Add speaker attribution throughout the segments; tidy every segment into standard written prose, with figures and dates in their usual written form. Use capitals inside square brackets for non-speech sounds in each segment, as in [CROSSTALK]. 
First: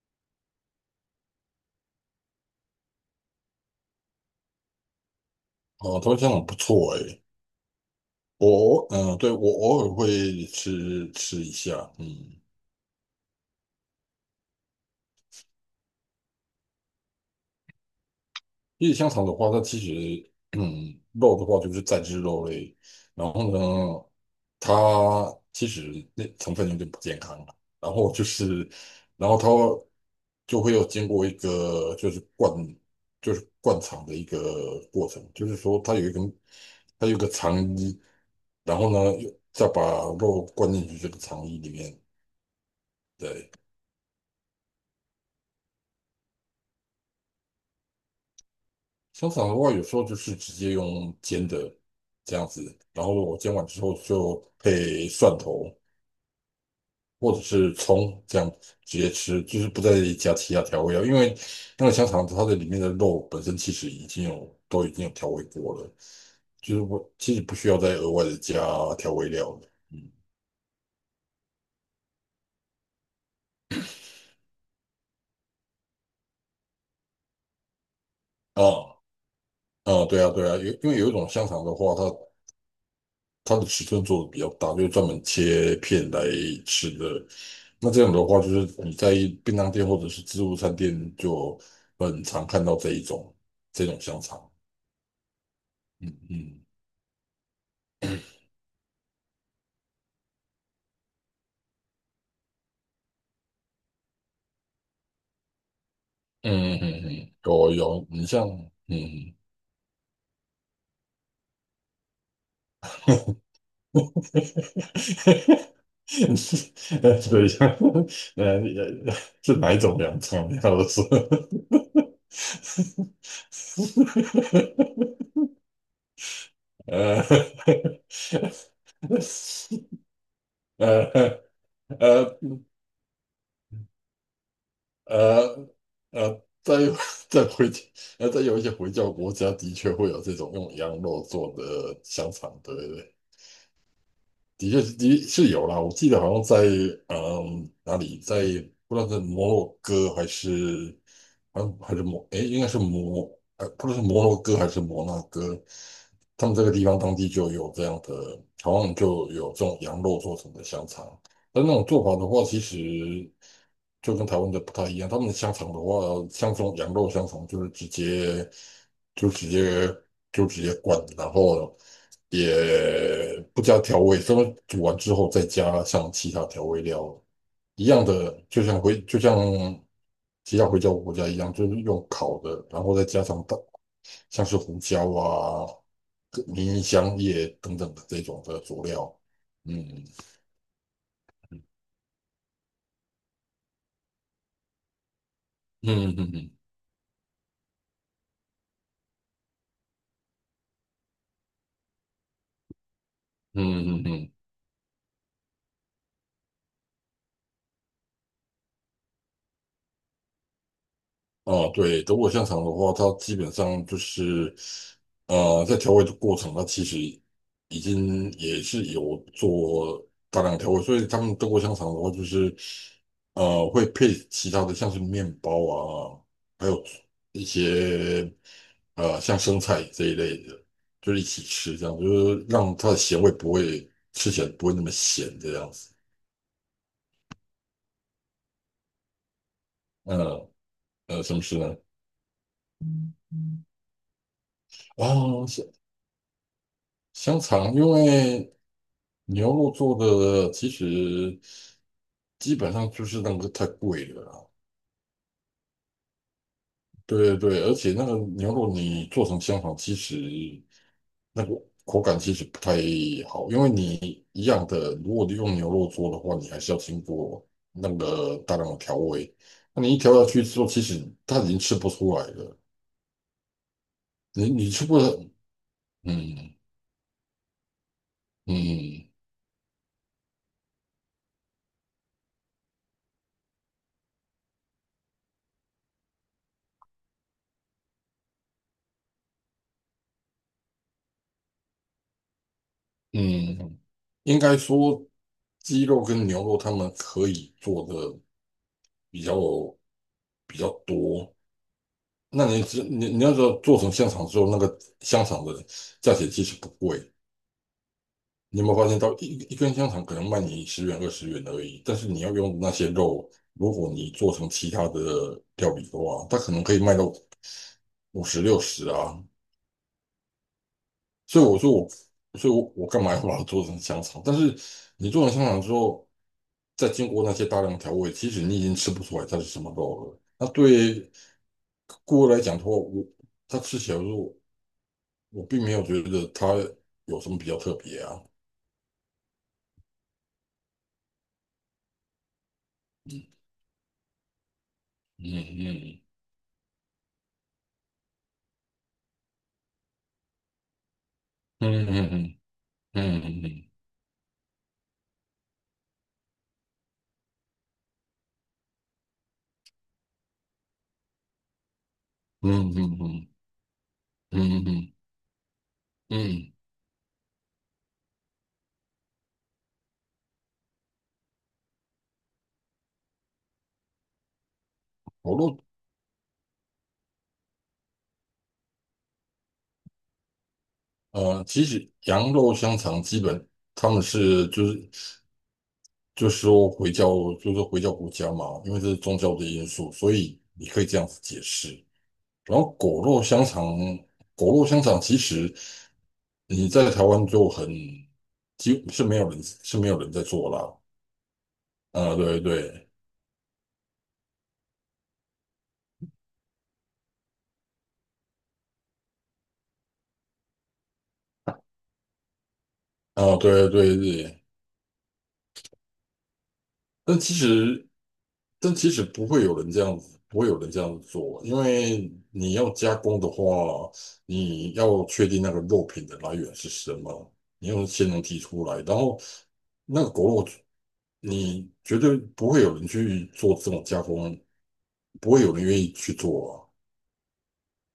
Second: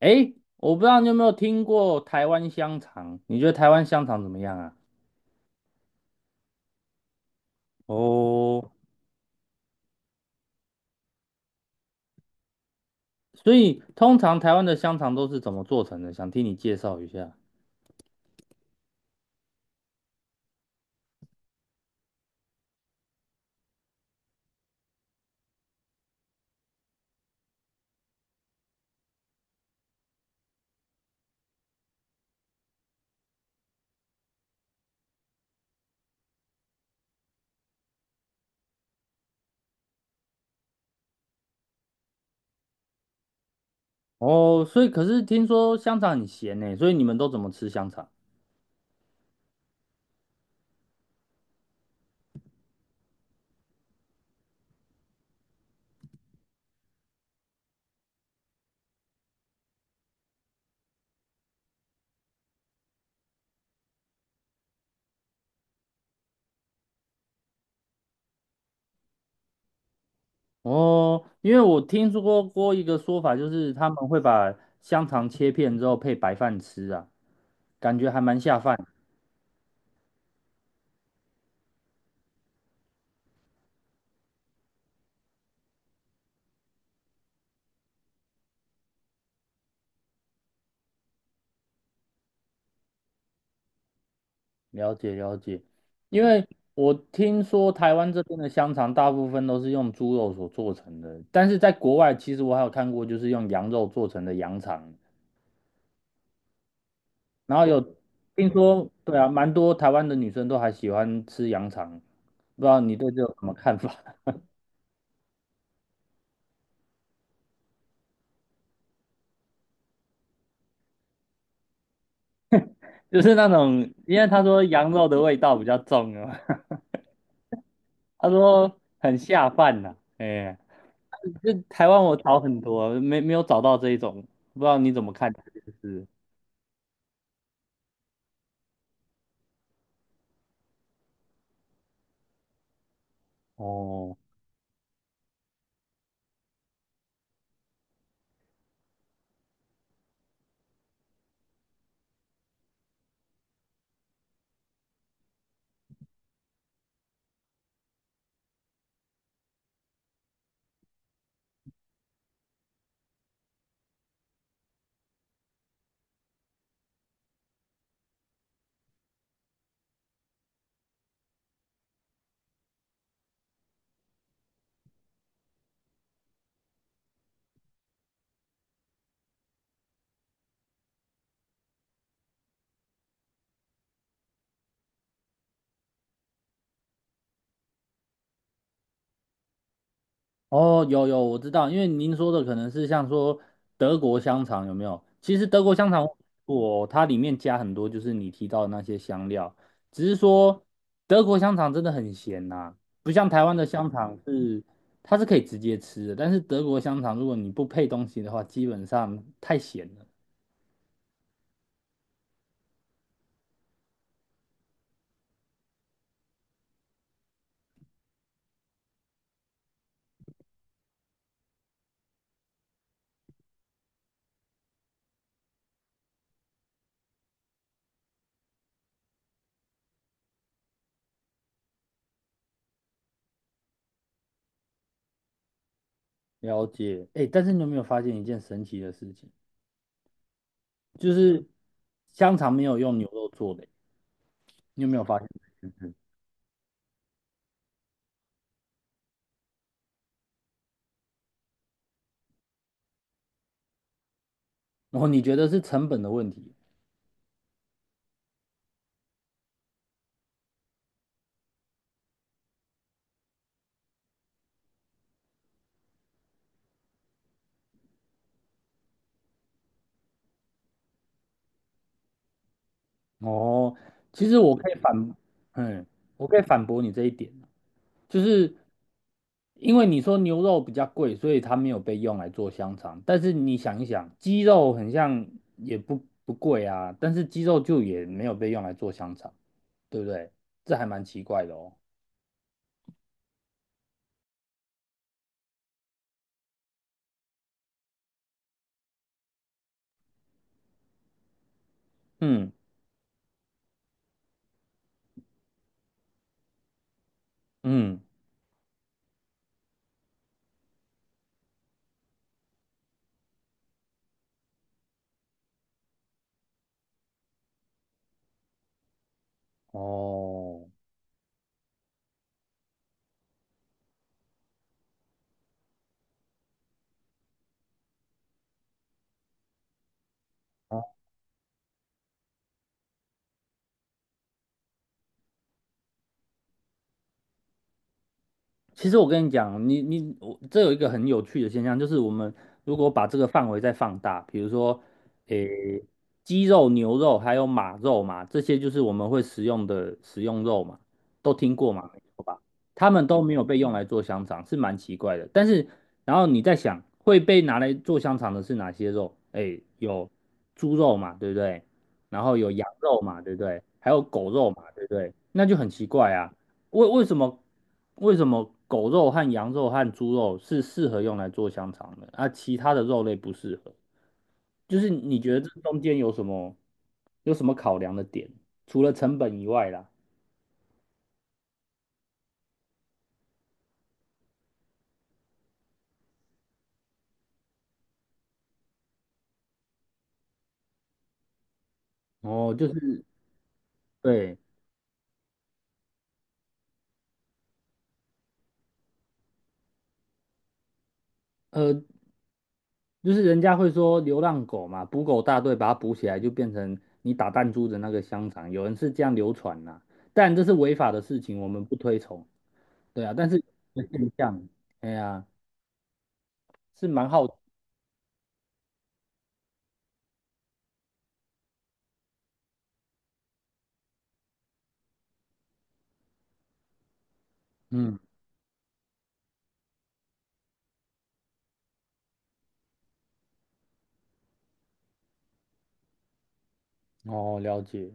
Speaker 1: 诶，我不知道你有没有听过台湾香肠？你觉得台湾香肠怎么样啊？
Speaker 2: 哦，头香很不错诶，
Speaker 1: 哦，
Speaker 2: 对，我偶尔会吃一下，
Speaker 1: 所以通常台湾的香肠都是怎么做成的？想听你介绍一下。
Speaker 2: 因为香肠的话，它其实肉的话就是再制肉类，然后呢，它其实那成分有点不健康，然后就是，然后它就会有经过一个就是灌肠的一个过程，就是说它有一个肠衣，然后呢又再把肉灌进去这个肠衣里面，对。
Speaker 1: 哦，所以可是听说香肠很咸呢，所以你们都怎么吃香肠？
Speaker 2: 香肠的话，有时候就是直接用煎的这样子，然后我煎完之后就配蒜头或者是葱这样直接吃，就是不再加其他调味料，因为那个香肠它的里面的肉本身其实已经有调味过了，就是我其实不需要再额外的加调味料了。嗯。
Speaker 1: 哦，因为我听说过一个说法，就是他们会把香肠切片之后配白饭吃啊，感觉还蛮下
Speaker 2: 啊，
Speaker 1: 饭。
Speaker 2: 啊，对啊，对啊，因为有一种香肠的话，它的尺寸做的比较大，就是专门切片来吃的。那这样的话，就是你在便当店或者是自助餐店就很常看到这种香肠。
Speaker 1: 了解了解，
Speaker 2: 嗯，
Speaker 1: 因为
Speaker 2: 嗯，
Speaker 1: 我听说台湾这边的香肠大部分都是用猪肉所做成的，但是在国外其实我还有看过就是用羊肉做成的羊肠，
Speaker 2: 嗯，嗯，嗯。嗯，
Speaker 1: 然后
Speaker 2: 有，
Speaker 1: 有
Speaker 2: 有，你像
Speaker 1: 听说，对啊，
Speaker 2: 嗯，
Speaker 1: 蛮多台湾的女生都还喜欢吃羊肠，不知道你对这有什么看法？
Speaker 2: [LAUGHS]
Speaker 1: [LAUGHS]
Speaker 2: 对，像呃呃是哪一种凉肠？你要说。
Speaker 1: 就是
Speaker 2: [LAUGHS]
Speaker 1: 那种，因为他说羊肉的味道比较重啊，
Speaker 2: 呃。
Speaker 1: [LAUGHS] 他说很下饭呐、
Speaker 2: [LAUGHS]
Speaker 1: 哎、
Speaker 2: 呃
Speaker 1: 这台湾我
Speaker 2: 呃
Speaker 1: 找很多，没有找到这一种，不知道你怎么看这
Speaker 2: 呃
Speaker 1: 件事？
Speaker 2: 呃，在 [LAUGHS] 在回在有一些回教国家的确会有这种用羊肉做的香肠，对，对，对，
Speaker 1: 哦，
Speaker 2: 的确是的是有啦。我记得好像在哪里，不知道是摩洛哥还是好像还是摩诶，应该是摩呃不知道是摩洛哥还是摩纳哥，他们这个地方当地就有这样的，好像就有这种羊肉做成的香肠。但那种做法的话，其实就跟台湾的不太一样。他们的香肠的话，像这种羊肉香肠，就是就直接直接灌，然后也不加调味，他们煮完之后再加上其他调味料，一样的，就像其他回教国家一样，就是用烤的，然后再加上像是胡椒啊、迷香叶等等的这种的佐料。嗯，
Speaker 1: 哦，有有，我知道，因为您说的可能是像说德国香肠有没有？其实德国香肠
Speaker 2: 嗯，嗯，嗯，
Speaker 1: 我它里面加很多就是你提到的那些香料，只是说德国香肠真的很咸呐、不像台湾的香
Speaker 2: 嗯，嗯，嗯。
Speaker 1: 肠
Speaker 2: 嗯。
Speaker 1: 是它是可以直接吃的，但是德国香肠如果你不配东西的话，基本上太咸了。
Speaker 2: 哦，对，德国香肠的话，它基本上就是，在调味的过程，它其实已经也是有做大量调味，所以他们德国香肠的话，就是，会配其他的像是面包啊，还有一些像生菜这一类的，就是一起吃，这样就是让它的咸味不会吃起来不会那么咸这样子。
Speaker 1: 了解，哎，但是你有没有发现一件神奇的事情？
Speaker 2: 嗯。
Speaker 1: 就
Speaker 2: 什么
Speaker 1: 是
Speaker 2: 事呢？
Speaker 1: 香肠没有用牛肉做的，你有没有发现？
Speaker 2: 啊，香
Speaker 1: 嗯
Speaker 2: 香肠，因为牛肉做的其实基本上就是那个太贵了啦。
Speaker 1: 然后你觉得是成本的问题？
Speaker 2: 对，对，对，而且那个牛肉你做成香肠，其实那个口感其实不太好，因为你一样的，如果你用牛肉做的话，你还是要经过那个大量的调味。那你一调下去之后，其实它已经吃不出来了，
Speaker 1: 哦，其实
Speaker 2: 你
Speaker 1: 我可
Speaker 2: 你
Speaker 1: 以
Speaker 2: 吃不。
Speaker 1: 反，嗯，我可以
Speaker 2: 嗯，
Speaker 1: 反驳你这一点啊，就是
Speaker 2: 嗯，
Speaker 1: 因为你说牛肉比较贵，所以它没有被用来做香肠。但是你想一想，鸡肉很像也不贵啊，但是鸡肉就也没有被用来做香肠，对不对？这还蛮奇怪的哦。
Speaker 2: 嗯。嗯，应该说鸡肉跟牛肉他们可以做的比较比较多。那
Speaker 1: 嗯
Speaker 2: 你只你你要说做成香肠之后，那个香肠的价钱其实不贵。
Speaker 1: 嗯，
Speaker 2: 你有没有发现到一根香肠可能卖你十元20元而已，但是你要用那些肉，如果你做成其他的料理的话，它可能可以卖到五十60啊，
Speaker 1: 哦。哦
Speaker 2: 所以我说我，所以我干嘛要把它做成香肠？但是你做成香肠之后，再经过那些大量调味，其实你已经吃不出来它是什么肉了。那对顾客来讲的话，他吃起来的时候，我并没有觉得它有什么比较特别啊。
Speaker 1: 其实我跟你讲，我这有一个很有趣的现象，就是我们如果把这个范围再放大，比如说，
Speaker 2: 嗯，
Speaker 1: 诶，
Speaker 2: 嗯，
Speaker 1: 鸡肉、牛肉还有马肉嘛，这些就是我们会食用的食用肉嘛，都听过
Speaker 2: 嗯，
Speaker 1: 嘛，没错
Speaker 2: 嗯，
Speaker 1: 吧？他们都
Speaker 2: 嗯，
Speaker 1: 没
Speaker 2: 嗯，
Speaker 1: 有被
Speaker 2: 嗯，
Speaker 1: 用来做香肠，是蛮奇怪的。但是，然后你在想，会被拿来做香肠的是哪些肉？诶，有猪肉嘛，对不对？然后有羊
Speaker 2: 嗯，
Speaker 1: 肉嘛，
Speaker 2: 嗯，
Speaker 1: 对不对？还有狗
Speaker 2: 嗯，
Speaker 1: 肉嘛，
Speaker 2: 嗯，
Speaker 1: 对
Speaker 2: 嗯。
Speaker 1: 不对？那就很奇怪啊。
Speaker 2: 嗯。
Speaker 1: 为为什么为什么狗肉和羊肉和猪肉是适合用来做香肠的，啊，其他的肉类不适合？就是你觉
Speaker 2: 我
Speaker 1: 得这
Speaker 2: 肉
Speaker 1: 中间有什么考量的点？除了成本以外啦，
Speaker 2: 其实羊肉香肠基本他们就是。就说回教，就是回教国家嘛，因为这是宗教的因素，所以你可以这样子解释。
Speaker 1: 哦，
Speaker 2: 然
Speaker 1: 就
Speaker 2: 后
Speaker 1: 是对，
Speaker 2: 果肉香肠其实你在台湾就几乎是没有人在做啦。
Speaker 1: 呃，
Speaker 2: 啊、对，对，
Speaker 1: 就是人家会说流浪狗嘛，捕狗大队把它捕起来，就变成你打弹珠的那个香肠，有人是这样流传啦，但这是违法的事情，我们不推崇。对啊，但
Speaker 2: 啊、
Speaker 1: 是
Speaker 2: 对，
Speaker 1: 现
Speaker 2: 对，对，
Speaker 1: 象，哎呀，是蛮
Speaker 2: 但
Speaker 1: 好，
Speaker 2: 其实，但其实不会有人这样子做，因为你要加工的话，你要确定那个肉品的来源是什么，你要
Speaker 1: 嗯。
Speaker 2: 先能提出来，然后那个狗肉，你绝对不会有人去做这种加工，不会有人愿意去做啊，
Speaker 1: 哦，了解，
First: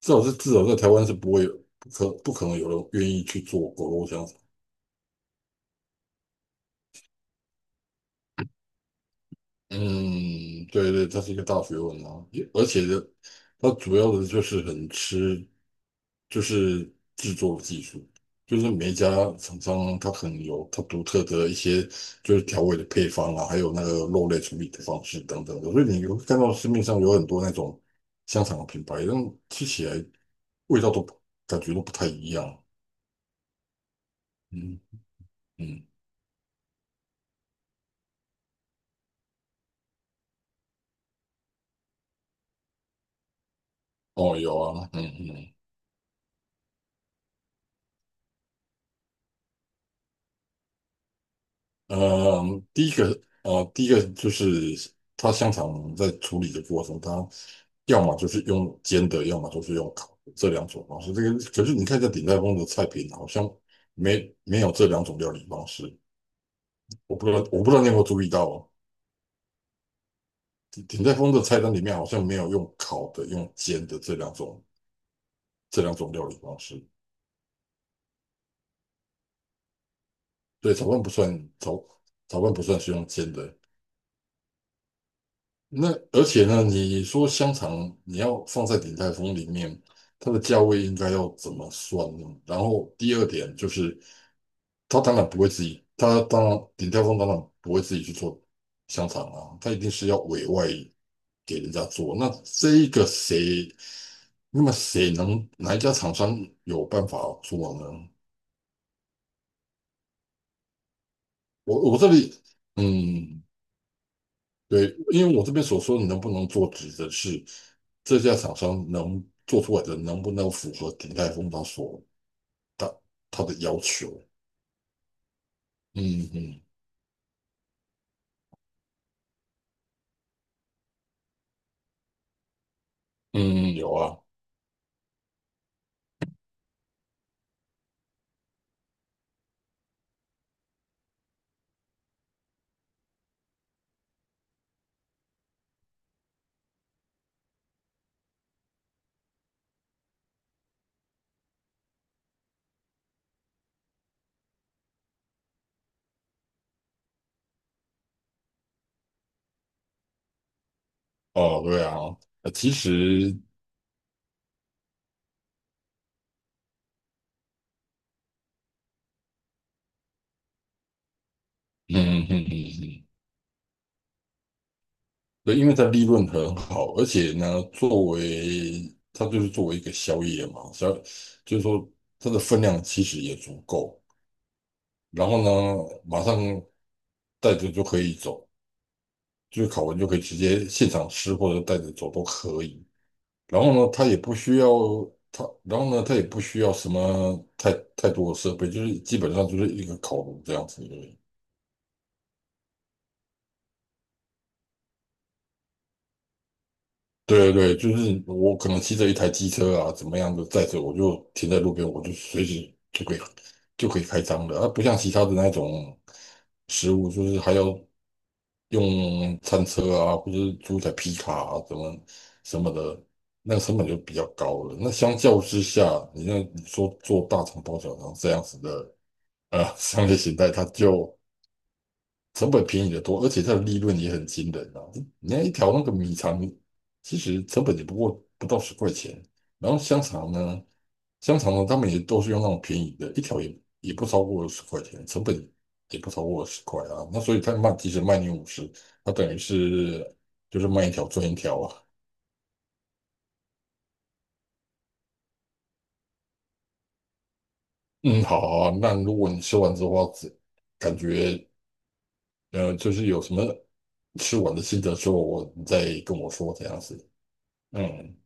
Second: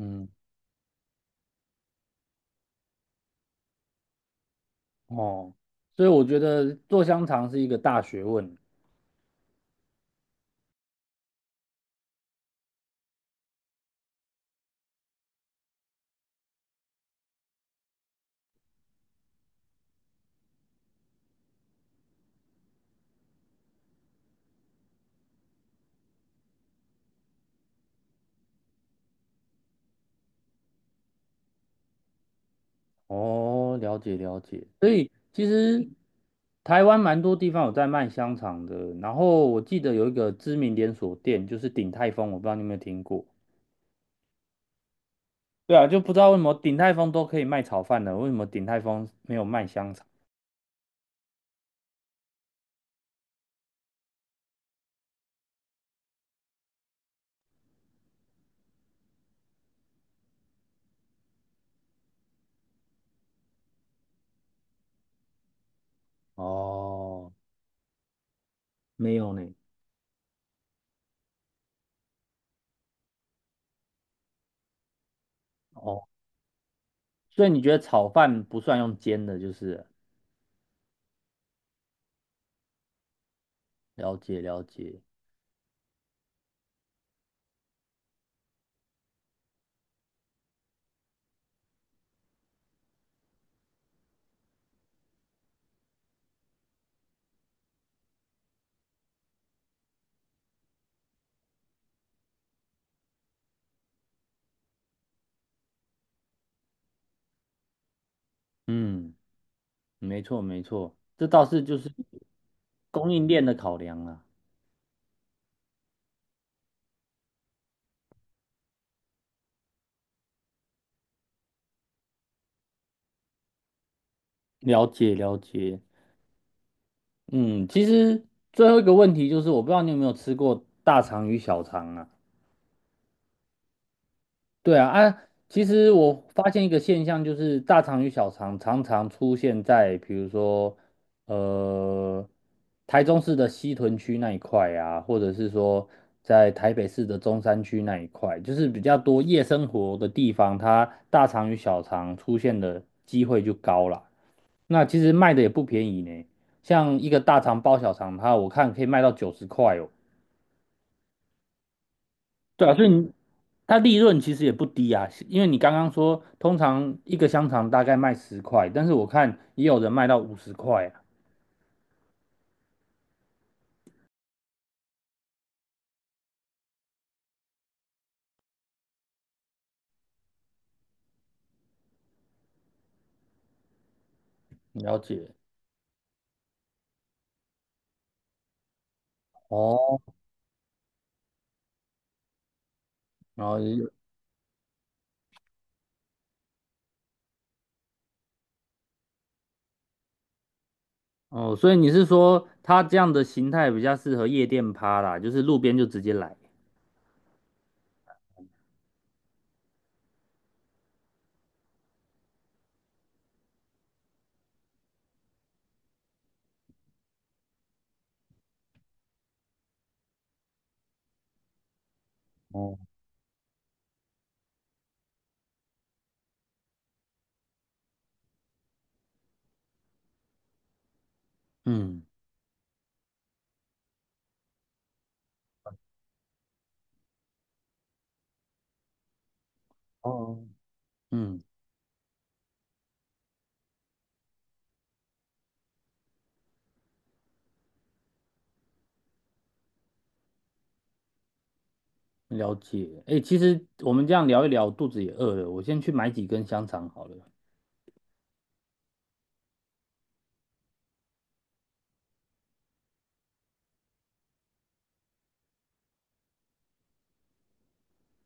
Speaker 2: 至少在台湾是不会有，不可能有人愿意去做狗肉香肠。
Speaker 1: 哦，所以我觉得做香肠是一个大学问。
Speaker 2: 嗯，对，对，它是一个大学问啊，也而且的，它主要的就是很吃，就是制作技术，就是每一家厂商它可能有它独特的一些就是调味的配方啊，还有那个肉类处理的方式等等的，所以你会看到市面上有很多那种香肠的品牌，但吃起来味道都不感觉都不太一样。
Speaker 1: 哦，了解了解。
Speaker 2: 嗯，
Speaker 1: 所以其
Speaker 2: 嗯。
Speaker 1: 实台湾蛮多地方有在卖香肠的，然后我记得有一个知名连锁店就是鼎泰丰，我不知道你有没有听过。
Speaker 2: 哦，有啊。嗯，嗯。
Speaker 1: 对啊，就不知道为什么鼎泰丰都可以卖炒饭了，为什么鼎泰丰没有卖香肠？
Speaker 2: 呃，第一个，第一个就是它香肠在处理的过程，它要么就是用煎的，要么就是用烤的这两种方式。这个可是你看一下鼎泰丰的菜品，好像没有这两种料理方式。
Speaker 1: 哦，
Speaker 2: 我不知道你有没有注意到哦，
Speaker 1: 没有呢。
Speaker 2: 鼎泰丰的菜单里面好像没有用烤的、用煎的这两种
Speaker 1: 哦，
Speaker 2: 料理方式。
Speaker 1: 所以你觉得炒饭不算用煎的，就是了
Speaker 2: 对，炒饭不算，炒炒饭不算是用煎的。
Speaker 1: 了解了解。
Speaker 2: 那而且呢，你说香肠你要放在鼎泰丰里面，它的价位应该要怎么算呢？然后第二点就是，他当然不会自己，他当然鼎泰丰当然不会自己去做香肠啊，他一定是要委外给人家做。那这一个谁，那么谁能哪一家厂商有办法做呢？
Speaker 1: 嗯，没错没错，这倒是就是
Speaker 2: 我这里
Speaker 1: 供应
Speaker 2: 嗯。
Speaker 1: 链的考量啊。
Speaker 2: 对，因为我这边所说的能不能做，指的是这家厂商能做出来的能不能符合鼎泰丰它所他他的要求。
Speaker 1: 了解了解，
Speaker 2: 嗯，嗯，
Speaker 1: 嗯，其实最后一个问题就是，我不知道你有没有吃过大肠与小肠啊？
Speaker 2: 嗯。有啊。
Speaker 1: 对啊，啊，其实我发现一个现象，就是大肠与小肠常常出现在，比如说，呃，台中市的西屯区那一块啊，或者是说在台北市的中山区那一块，就是比较多夜生活的地方，它大肠与小肠出现的机会就高了。那其实卖的也不便宜呢，像一个大肠包小肠，它我看可以卖到90块哦。
Speaker 2: 哦，对啊。
Speaker 1: 对
Speaker 2: 其
Speaker 1: 啊，所以你
Speaker 2: 实，
Speaker 1: 它利润其实也不低啊，因为你刚刚说通常一个香肠大概卖十块，但是我看也有人卖到50块啊，
Speaker 2: 嗯，嗯，嗯，嗯，对，因为它利润很好，而且呢，作为它就是作为一个宵夜嘛，就是说它的分量其实也足够，
Speaker 1: 了解。
Speaker 2: 然后呢，马上带着就可以走。就是烤
Speaker 1: 哦，
Speaker 2: 完就可以直接现场吃或者带着走都可以。
Speaker 1: 然后
Speaker 2: 然后
Speaker 1: 也有
Speaker 2: 呢，它也不需要什么太多的设备，就是基本上就是一个烤炉这样子而已。
Speaker 1: 哦，所以你是说它这样的形态比较适合夜店趴啦，就是路边就直接来。
Speaker 2: 对，对，对，就是我可能骑着一台机车啊，怎么样的载着，我就停在路边，我就随时就可以开张的，它不像其他的那种食物，就是还要用餐车啊，或者是租台皮卡啊，怎么什么
Speaker 1: 哦，
Speaker 2: 的，那个成本就比较高了。那相较之下，你说做大肠包小肠这样子的[LAUGHS] 商业形态，它就
Speaker 1: 嗯
Speaker 2: 成本便宜的多，而且它的利润也很惊人啊！你看一条那个米肠，其实成本也不过不到十块钱，然后
Speaker 1: 哦，
Speaker 2: 香
Speaker 1: 嗯，
Speaker 2: 肠呢，他们也都是用那种便宜的，一条也不超过十块钱，成本也不超过十块啊。那所以他卖，即使卖你五十，他等于就是卖一条赚一条啊。
Speaker 1: 了解。哎，其实我们这样聊一聊，肚子也饿了，我先去买几根香肠好了。
Speaker 2: 嗯，好啊，那如果你吃完之后，感觉就是有什么吃完的心得之后，你再跟我说这样子。嗯。